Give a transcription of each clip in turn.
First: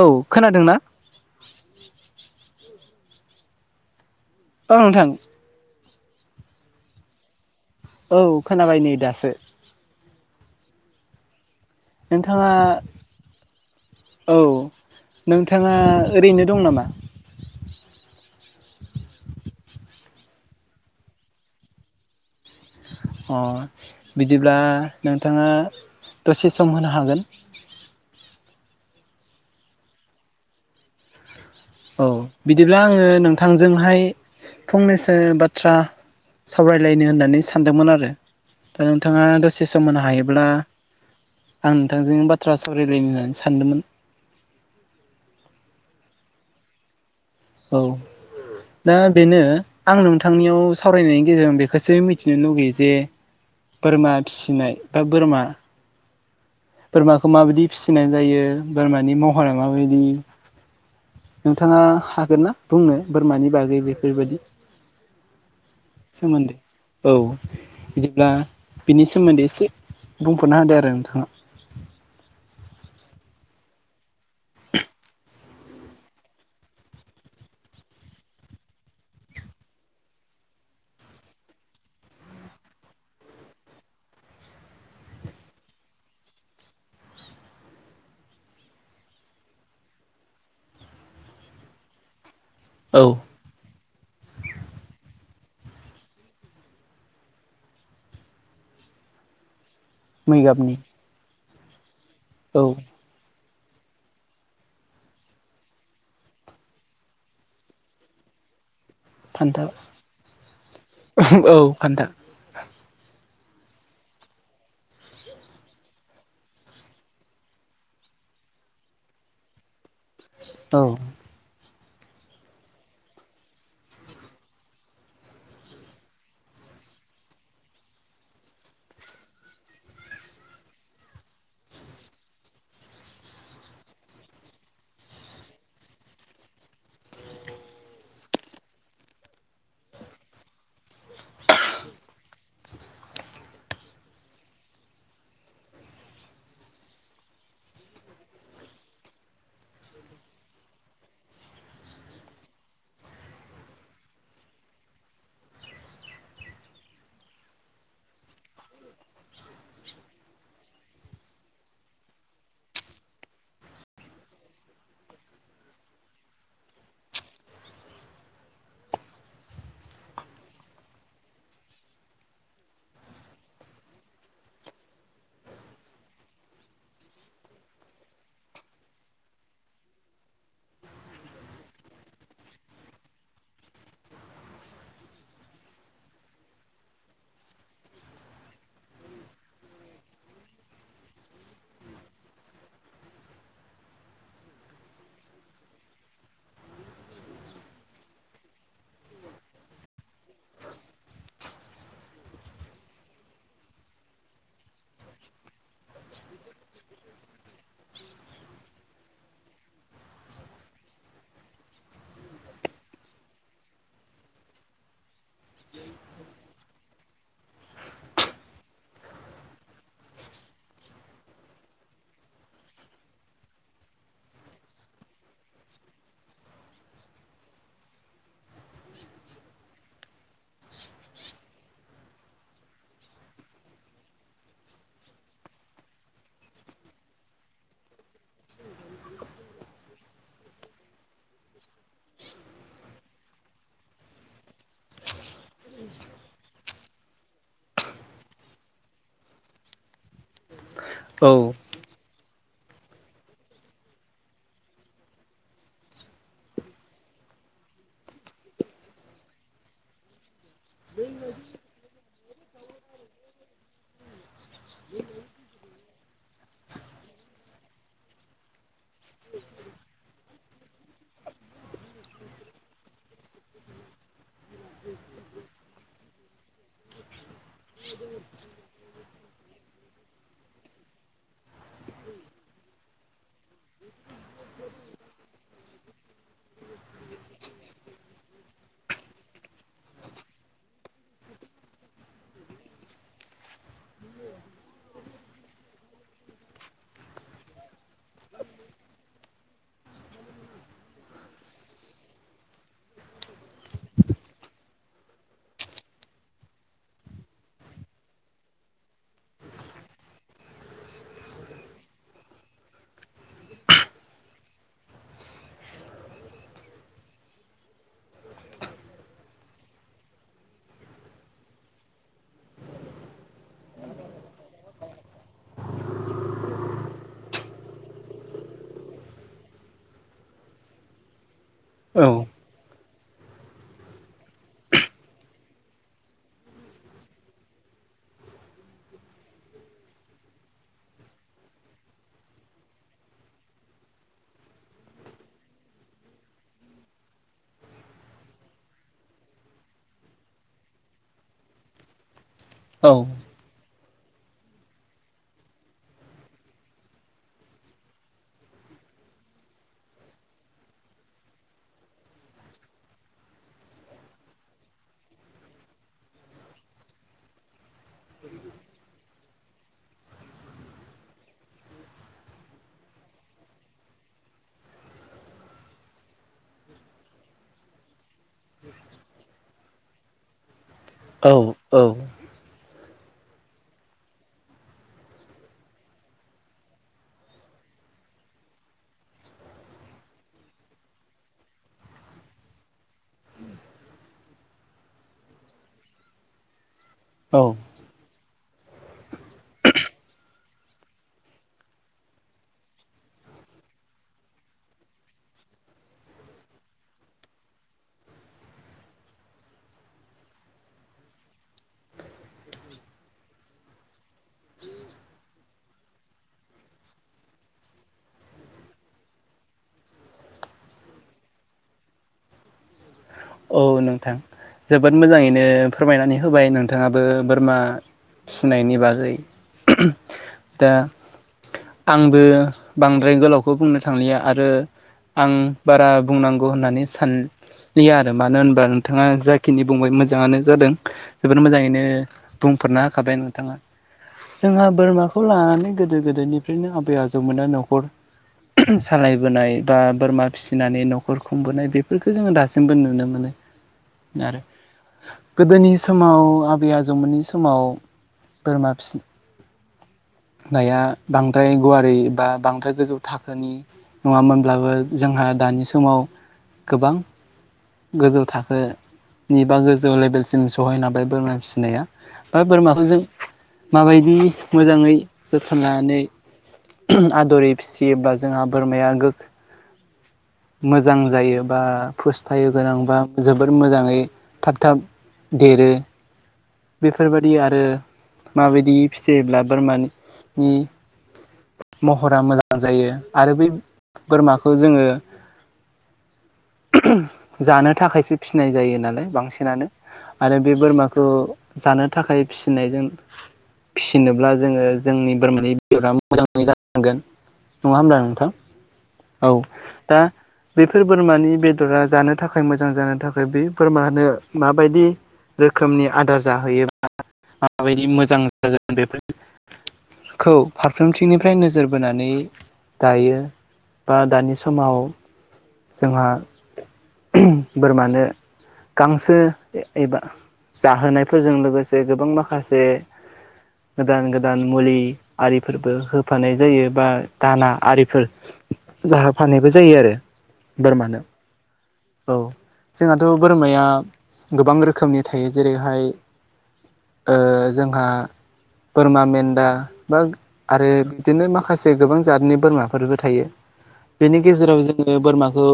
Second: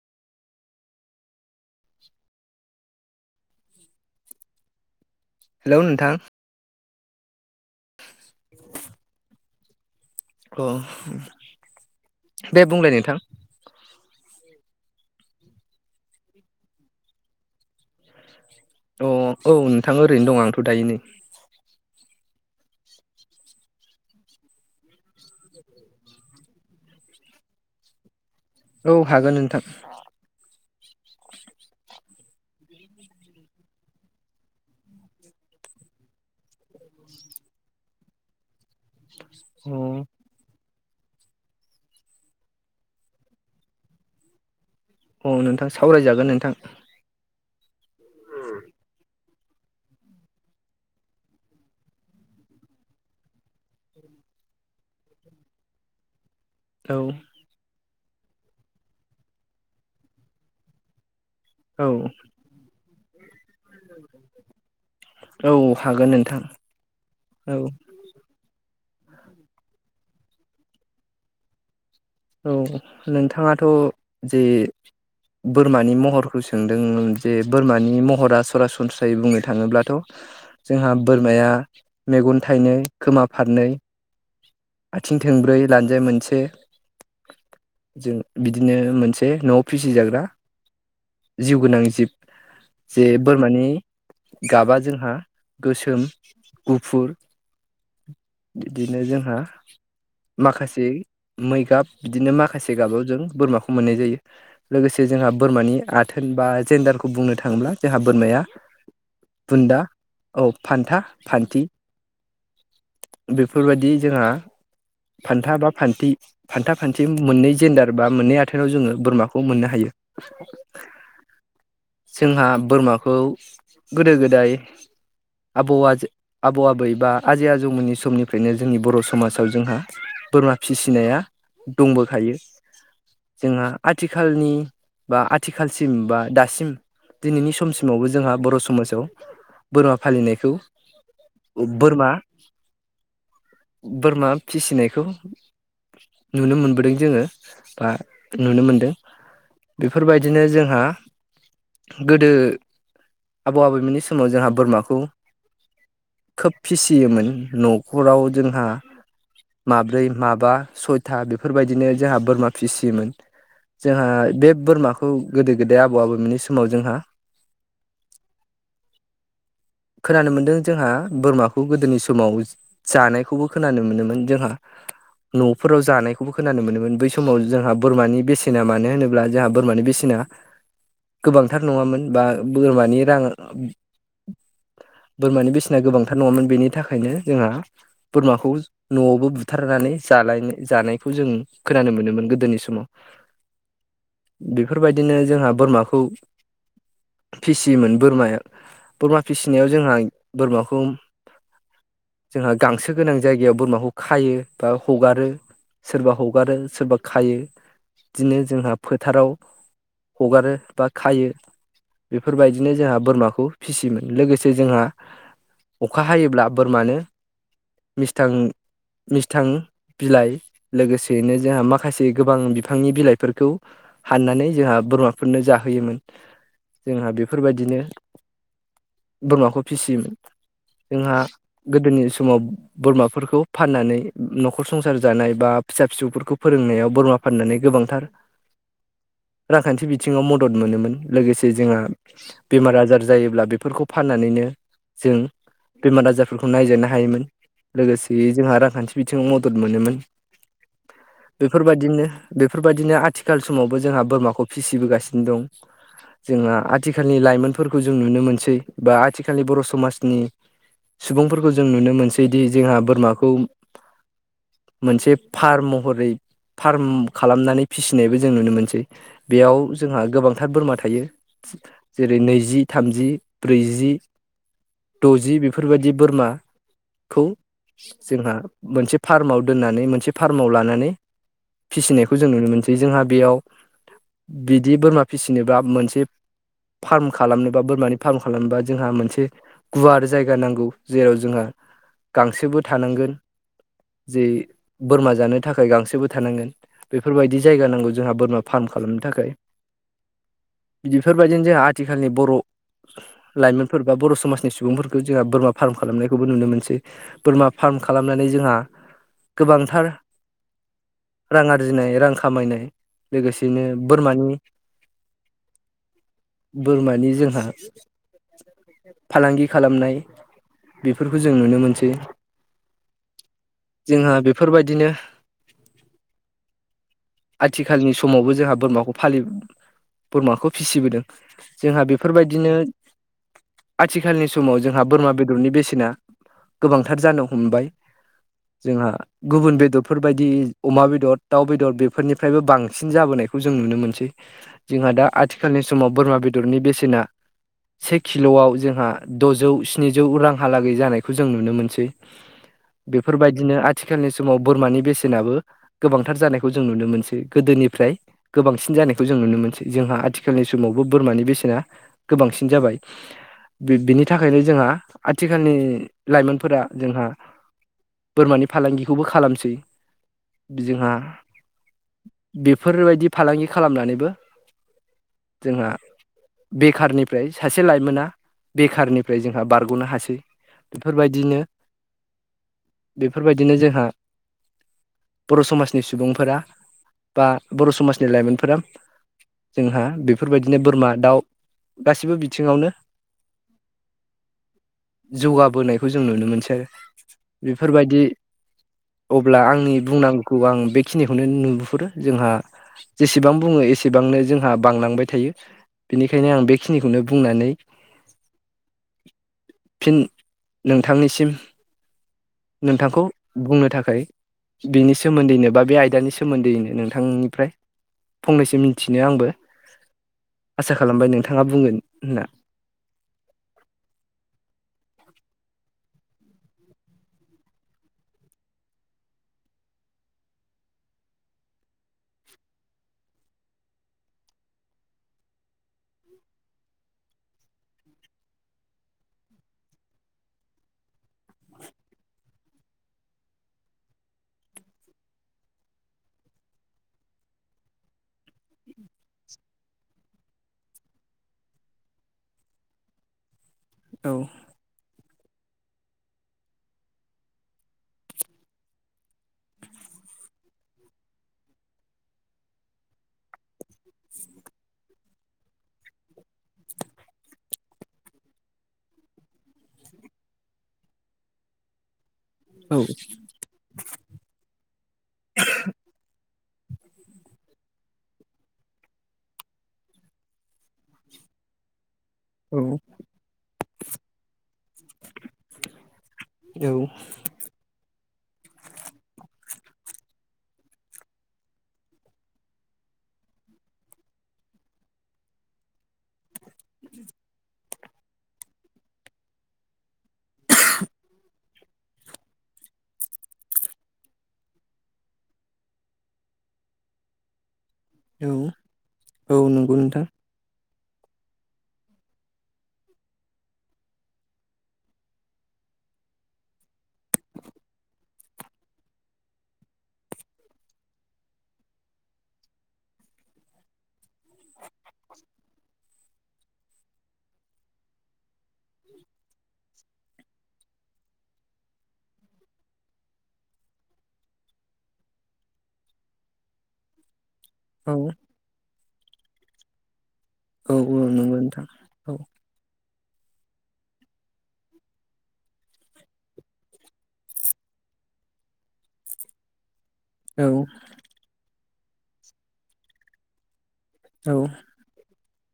औ खोनादों ना? [inaudible] ओ नोंथां हेलौ नोंथां औ खोनाबाय नै दासो अ नोंथाङा दे बुंलाय नोंथां औ नोंथाङा ओरैनो दं नामा? अ औ नोंथाङा ओरैनो दं आंथ' दायो नै अ बिदिब्ला नोंथाङा दसे सम होनो हागोन? औ हागोन नोंथां औ बिदिब्ला आङो नोंथांजोंहाय फंनैसो बाथ्रा सावरायलायनो होननानै सानदोंमोन आरो दा नोंथाङा दसे अ सम होनो हायो ब्ला आं नोंथांजों बाथ्रा सावरायलायनो होननानै सानदोंमोन अ नोंथां सावरायजागोन नोंथां औ दा बेनो आं नोंथांनियाव सावरायनायनि गेजेरजों बेखौसो मिथिनो लुगैयो जे बोरमा फिसिनाय बा बोरमा औ बोरमाखौ माबायदि फिसिनाय जायो बोरमानि महरा माबायदि नोंथाङा औ हागोन ना बुंनो बोरमानि बागै बेफोरबायदि औ हागोन नोंथां सोमोन्दै औ बिदिब्ला बिनि सोमोन्दै एसे बुंफोर'नो होदो आरो नोंथाङा। औ नोंथाङाथ' जे बोरमानि महरखौ सोंदों जे बोरमानि महरा सरासनस्रायै बुंनो थाङोब्लाथ' जोंहा बोरमाया मेगन थाइनै खोमा फारनै आथिं थंब्रै लान्जाय मोनसे जों बिदिनो मोनसे न'आव फिसिजाग्रा जिउ गोनां जिब औ जे बोरमानि गाबा जोंहा गोसोम गुफुर बिदिनो जोंहा। मै गाबनि माखासे मै गाब बिदिनो औ माखासे गाबाव जों बोरमाखौ मोननाय जायो। लोगोसे जोंहा बोरमानि आथोन बा जेेनडारखौ बुंनो थाङोब्ला जोंहा बोरमाया फान्था बुन्दा औ फान्था औ फान्थि फान्था बेफोरबायदि जोंहा फान्था बा बानथि [unintelligible] मोननै जेन्डार बा मोननै आथेनाव जोङो बोरमाखौ मोननो हायो। औ जोंहा बोरमाखौ गोदो गोदाय आबौआ आबौ आबै बा आजै आजौमोननि समनिफ्रायनो जोंनि बर' समाजाव जोंहा। बोरमा फिसिनाया दंबोखायो। जोंहा आथिखालनि बा आथिखालसिम बा दासिम। दिनैनि समसिमावबो जोंहा बर' समाजाव बोरमा फालिनायखौ। बोरमा बोरमा फिसिनायखौ नुनो मोनबोदों जोङो बा नुनो मोनदों। बेफोरबायदिनो जोंहा। गोदो आबौ आबैमोननि समाव जोंहा बोरमाखौ खोब फिसियोमोन न'खराव जोंहा। माब्रै माबा सयथा बेफोरबायदिनो जोंहा बोरमा फिसियोमोन। जोंहा बे बोरमाखौ गोदो गोदाय आबौ आबौमोननि समाव जोंहा। [unintelligible] खोनानो मोन्दों जोंहा बोरमाखौ गोदोनि समाव। जानायखौबो खोनानो मोनोमोन जोंहा न' फोराव जानायखौबो खोनानो मोनोमोन बै समाव जोंहा बोरमानि बेसेना मानो होनोब्ला जोंहा बोरमानि बेसेना गोबांथार नङामोन बा बोरमानि रां बोरमानि बेसेना गोबांथार नङामोन बेनि थाखायनो जोंहा। बोरमाखौ न'आवबो बुथारनानै जालायनो जानायखौ जों खोनानो मोनोमोन गोदोनि समाव बेफोरबायदिनो जोंहा बोरमाखौ फिसियोमोन बोरमाया बोरमा फिसिनायाव जोंहा बोरमाखौ जोंहा गांसो गोनां जायगायाव बोरमाखौ खायो बा हगारो सोरबा हगारो सोरबा खायो बिदिनो जोंहा फोथाराव हगारो बा खायो बेफोरबायदिनो जोंहा बोरमाखौ फिसियोमोन लोगोसे जोंहा अखा हायोब्ला बोरमानो मिस्थां मिस्थां बिलाइ लोगोसेैनो जोंहा माखासे गोबां बिफांनि बिलाइफोरखौ हाननानै जोंहा बोरमाफोरनो जाहोयोमोन जोंहा बेफोरबायदिनो बोरमाखौ फिसियोमोन जोंहा गोदोनि समाव बोरमाफोरखौ फाननानै नखर संसार जानाय बा फिसा फिसौफोरखौ फोरोंनायाव बोरमा फाननानै गोबांथार रांखान्थि बिथिङाव मदद मोनोमोन लोगोसे जोंहा बेमार आजार जायोब्ला बेफोरखौ फाननानैनो जों बेमार आजारफोरखौ नायजानो हायोमोन लोगोसेयै जोंहा रांखान्थि बिथिङाव मदद मोनोमोन। औ बेफोरबायदिनो बेफोरबायदिनो आथिखाल समावबो जोंहा बोरमाखौ फिसिबोगासिनो दं। जोंहा आथिखालनि लाइमोनफोरखौ जों नुनो मोनसै बा आथिखालनि बर' समाजनि सुबुंफोरखौ जों नुनो मोनसैदि जोंहा बोरमाखौ मोनसे फार्म महरै फार्म खालामनानै फिसिनायबो जों नुनो मोनसै बेयाव जोंहा गोबांथार बोरमा थायो। जेरै नैजि थामजि ब्रैजि दजि बेफोरबायदि बोरमाखौ जोंहा मोनसे फार्माव दोननानै मोनसे फार्माव लानानै फिसिनायखौ जों नुनो मोनसै जोंहा बेयाव बिदि बोरमा फिसिनोबा मोनसे फार्म खालामनोबा बोरमानि फार्म खालामनोबा जोंहा मोनसे गुवार जायगा नांगौ जेराव जोंहा गांसोबो थानांगोन जे बोरमा जानो थाखाय गांसोबो थानांगोन बेफोरबायदि जायगा नांगौ जोंहा बोरमा फार्म खालामनो थाखाय बेफोरबायदिनो जोंहा आथिखालनि बर' लाइमोनफोर बा बर' समाजनि सुबुंफोरखौ जोंहा बोरमा फार्म खालामनायखौबो नुनो मोनसै बोरमा फार्म खालामनानै जोंहा गोबांथार रां आरजिनाय रां खामायनाय लोगोसेनो बोरमानि बोरमानि जोंहा फालांगि खालामनाय बेफोरखौ जों नुनो मोनसै जोंहा बेफोरबायदिनो आथिखालनि समावबो जोंहा बोरमाखौ फालि बोरमाखौ फिसिबोदों। जोंहा औ बेफोरबायदिनो आथिखालनि समाव जोंहा बोरमा बेदरनि बेसेना गोबांथार जानो हमबाय जोंहा गुबुन बेदरफोर बायदि अमा बेदर दाउ बेदर बे फोरनिफ्रायबो बांसिन जाबोनायखौ जों नुनो मोनसै जोंहा दा आथिखालनि समाव बोरमा बेदरनि बेसेना से किल'आव जोंहा द'जौ स्निजौ रांहालागै जानायखौ जों नुनो मोनसै बेफोरबायदिनो आथिखालनि समाव बोरमानि बेसेनाबो गोबांथार जानायखौ जों नुनो मोनसै गोदोनिफ्राय गोबांसिन जानायखौ जों नुनो मोनसै जोंहा आथिखालनि समावबो बोरमानि बेसेना गोबांसिन जाबाय। बि बिनि थाखायनो जोंहा आथिखालनि लाइमोनफोरा जोंहा बोरमानि फालांगिखौबो खालामसै जोंहा बेफोरबायदि फालांगि खालामनानैबो जोंहा बेखारनिफ्राय सासे लाइमोना बेखारनिफ्राय जोंहा बारग'नो हासै। औ बेफोरबायदिनो बेफोरबायदिनो जोंहा बर' समाजनि सुबुंफोरा बा बर' समाजनि लाइमोनफोरा जोंहा बेफोरबायदिनो बोरमा दाउ गासिबो बिथिंङावनो जौगाबोनायखौ जों नुनो मोनोसै आरो। औ बेफोरबायदि अब्ला आंनि बुंनांगौखौ आं बेखिनिखौ बेखौनो नुहुरो जोंहा जेसेबां बुंङो एसेबांनो जोंहा बांलांबाय थायो। बेनिखायनो आं बेखिनिखौनो बुंनानै [unintelligible] फिन नोंथांनिसिम नोंथांखौ बुंनो थाखाय बिनि सोमोन्दैनो बा बे आइ बिनि सोमोन्दैयैनो नोंथांनिफ्राय फंनैसो मिथिनो आंबो आसा खालामबाय नोंथाङा बुंगोन होनना। औ नोंथां जोबोद मोजाङैनो फोरमायनानै होबाय नोंथाङाबो बोरमा फिसिनायनि बागै दा आंबो बांद्राय गोलावखौ बुंनो थांलिया आरो आं बारा बुंनांगौ होननानै सानलिया। मानो होनबा नोंथाङा जाखिनि बुंबाय मोजाङानो जादों जोबोर मोजाङैनो बुंफोरना होखाबाय नोंथाङा। जोंहा बोरमाखौ लानानै गोदो -गोदायनिफ्रायनो आबै आजौमोना न'खर सालायबोनाय बा बोरमा फिसिनानै न'खर खुंबोनाय बेफोरखो जोङो दासिमबो नुनो नुनो औ मोनो आरो गोदोनि समाव आबै आजौमोननि समाव बोरमा फिसि -नाया बांद्राय गुवारै बा बांद्राय गोजौ थाखोनि नङामोनब्लाबो जोंहा दानि समाव गोबां गोजौ थाखोनि बा गोजौ लेभेलसिम सहैनो हाबाय बोरमा फिसिनाया। बा औ बोरमाखौ जों माबायदि मोजाङै जोथोन लानानै आदरै फिसियोबा जोंहा बोरमाया [unintelligible] मोजां जायो बा फोस्थायु औ गोनां बा जोबोर मोजाङै थाब थाब देरो। बेफोरबादि आरो माबायदि फिसियोब्ला बोरमानि महरा मोजां जायो आरो बै बोरमाखौ जोङो ओ ओम जानो थाखायसो फिनाय जायो नालाय बांसिनानो। आरो बे बोरमाखौ जानो थाखाय फिसिनायजों फिसिनोब्ला जोङो जोंनि बोरमानि बेदरा मोजाङै जानांगोन नङा होमब्ला? नोंथां औ औ नंगौ दा नोंथां बेफोर बोरमानि बेदरा जानो थाखाय मोजां जानो थाखाय बे बोरमानो माबायदि रोखोमनि आदार जाहोयोबा माबायदि मोजां जागोन बेफोर [unintelligible] फारफ्रोमथिंनिफ्राय नोजोर बोनानै दायो बा दानि समाव जोंहा ओम बोरमानो गांसो एबा जाहोनायफोरजों लोगोसे गोबां माखासे गोदान गोदान मुलि आरिफोरबो होफानाय जायो बा दाना औ आरिफोर जाहोफानायबो जायो आरो। औ औ बोरमानो नंगौ नोंथां औ। जोंहाथ' बोरमाया गोबां रोखोमनि थायो जेरैहाय ओ जोंहा बोरमा मेन्दा बा औ आरो बिदिनो माखासे गोबां जातनि बोरमाफोरबो थायो बेनि गेजेराव जों जोङो बोरमाखौ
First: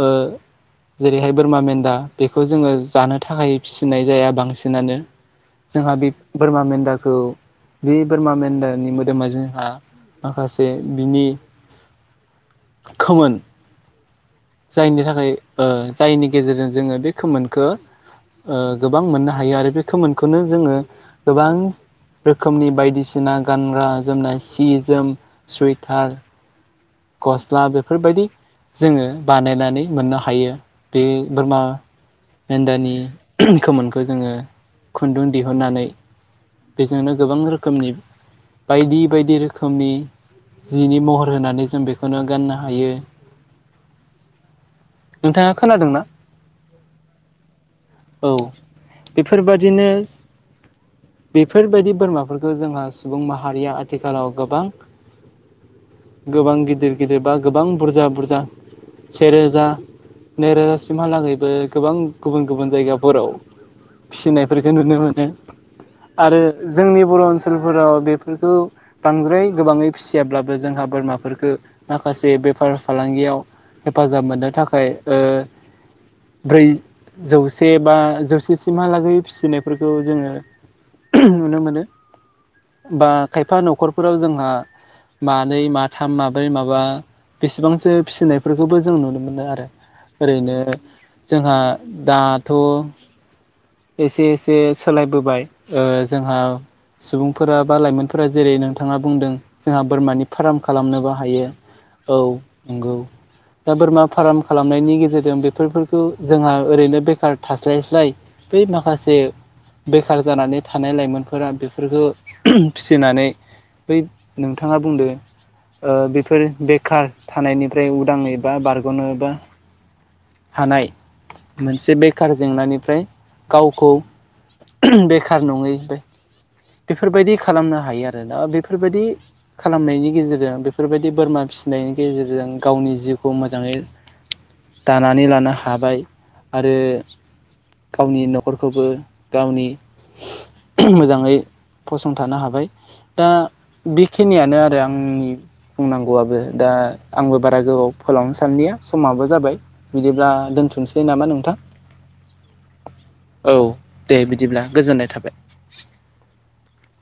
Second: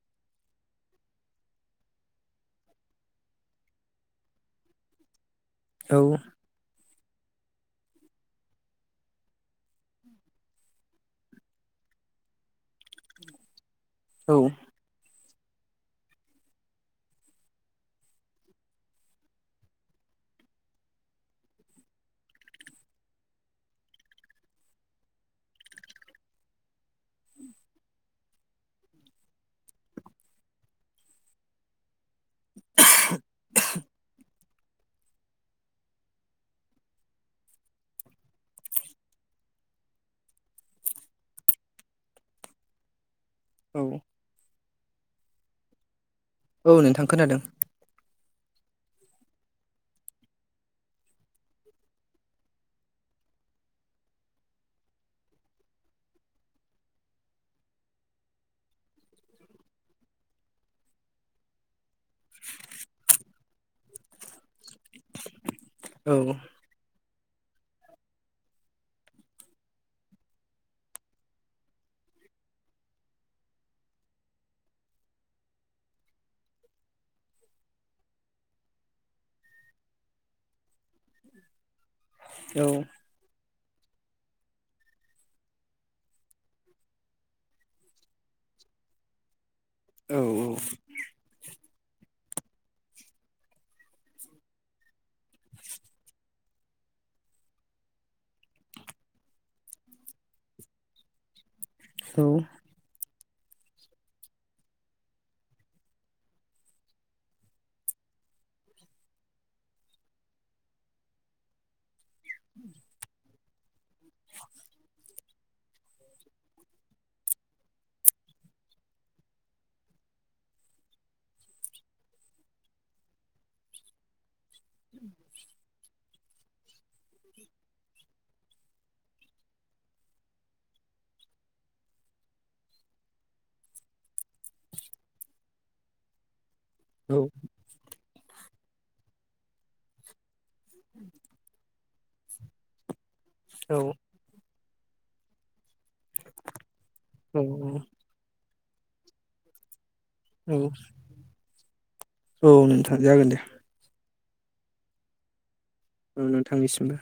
ओ जेरैहाय बोरमा मेन्दा बेखौ जोङो जानो थाखाय फिसिनाय जाया बांसिनानो। जोंहा औ बे बोरमा मेन्दाखौ बे बोरमा मेन्दानि मोदोमा जोंहा माखासे बिनि खोमोन औ। जायनि थाखाय जायनि गेजेरजों जोङो बे खोमोनखो ओ गोबां मोननो हायो आरो बे खोमखौनो जोङो गोबां रोखोमनि बायदिसिना गानग्रा जोमनाय सि जोम सुइटार गस्ला बेफोरबायदि जोङो बानायनानै मोननो हायो बे बोरमा मेन्दानि खोमोनखौ जोङो खुन्दुं दिहुननानै बेजोंनो गोबां रोखोमनि बायदि बायदि रोखोमनि जिनि महर होनानै जों बेखौनो गाननो हायो औ नोंथाङा खोनादों ना? औ नोंथां खोनादों औ बेफोरबादिनो बेफोरबायदि बोरमाफोरखौ जोंहा सुबुं माहारिया आथिखालाव गोबां गोबां गिदिर गिदिर बा गोबां बुरजा बुरजा सेेरोजा नै रोजासिमहालागैबो गोबां गुबुन गुबुन जायगाफोराव फिसिनायफोरखौ नुनो मोनो औ आरो जोंनि बर' ओनसोलफोराव बेफोरखौ बांद्राय गोबाङै फिसियाब्लाबो जोंहा बोरमाफोरखौ माखासे बेफार फालांगियाव हेफाजाब मोननो थाखाय ओ ब्रै जौसे बा जौसेसिमहालागै फिसिनायफोरखौ जोङो [unintelligible] नुनो मोनो औ बा खायफा न'खरफोराव जोंहा मानै माथाम माब्रै माबा बेसेबांसो फिसिनायफोरखौबो जों नुनो मोनो आरो ओरैनो जोंहा दाथ' एसे एसे सोलायबोबाय ओ जोंहा सुबुंफोरा बा लाइमोनफोरा जेरै- नोंथाङा बुंदों जोंहा बोरमानि फार्म खालामनोबो हायो औ नंगौ दा बोरमा फार्म खालामनायनि गेजेरजों बेफोरफोरखौ जोंहा ओरैनो बेखार थास्लायस्लाय बै माखासे बेखार जानानै थानाय लाइमोनफोरा बेफोरखौ फिसिनानै बै नोंथाङा बुंदो ओ बेफोर बेखार थानायनिफ्राय उदाङै बा बारग'नो बा हानाय मोनसे बेखार जेंनानिफ्राय गावखौ [unintelligible] बेखार नङै बे बेफोरबायदि खालामनो हायो आरोना बेफोरबायदि खालामनायनि गेजेरजों बेफोरबायदि बोरमा फिसिनायनि गेजेरजों गावनि जिउखौ मोजाङै दानानै लानो हाबाय आरो गावनि न'खरखौबो गावनि [unintelligible] मोजाङै फसंथानो हाबाय दा औ बि खिनियानो आरो आंनि बुंनांगौआबो दा आंबो बारा गोबाव फोलावनो सानलिया समाबो जाबाय। बिदिब्ला औ दोन्थ'नोसै नामा नोंथां औ नोंथां जागोन दे औ दे बिदिब्ला गोजोननाय थाबाय। नोंथांनिसिमबो।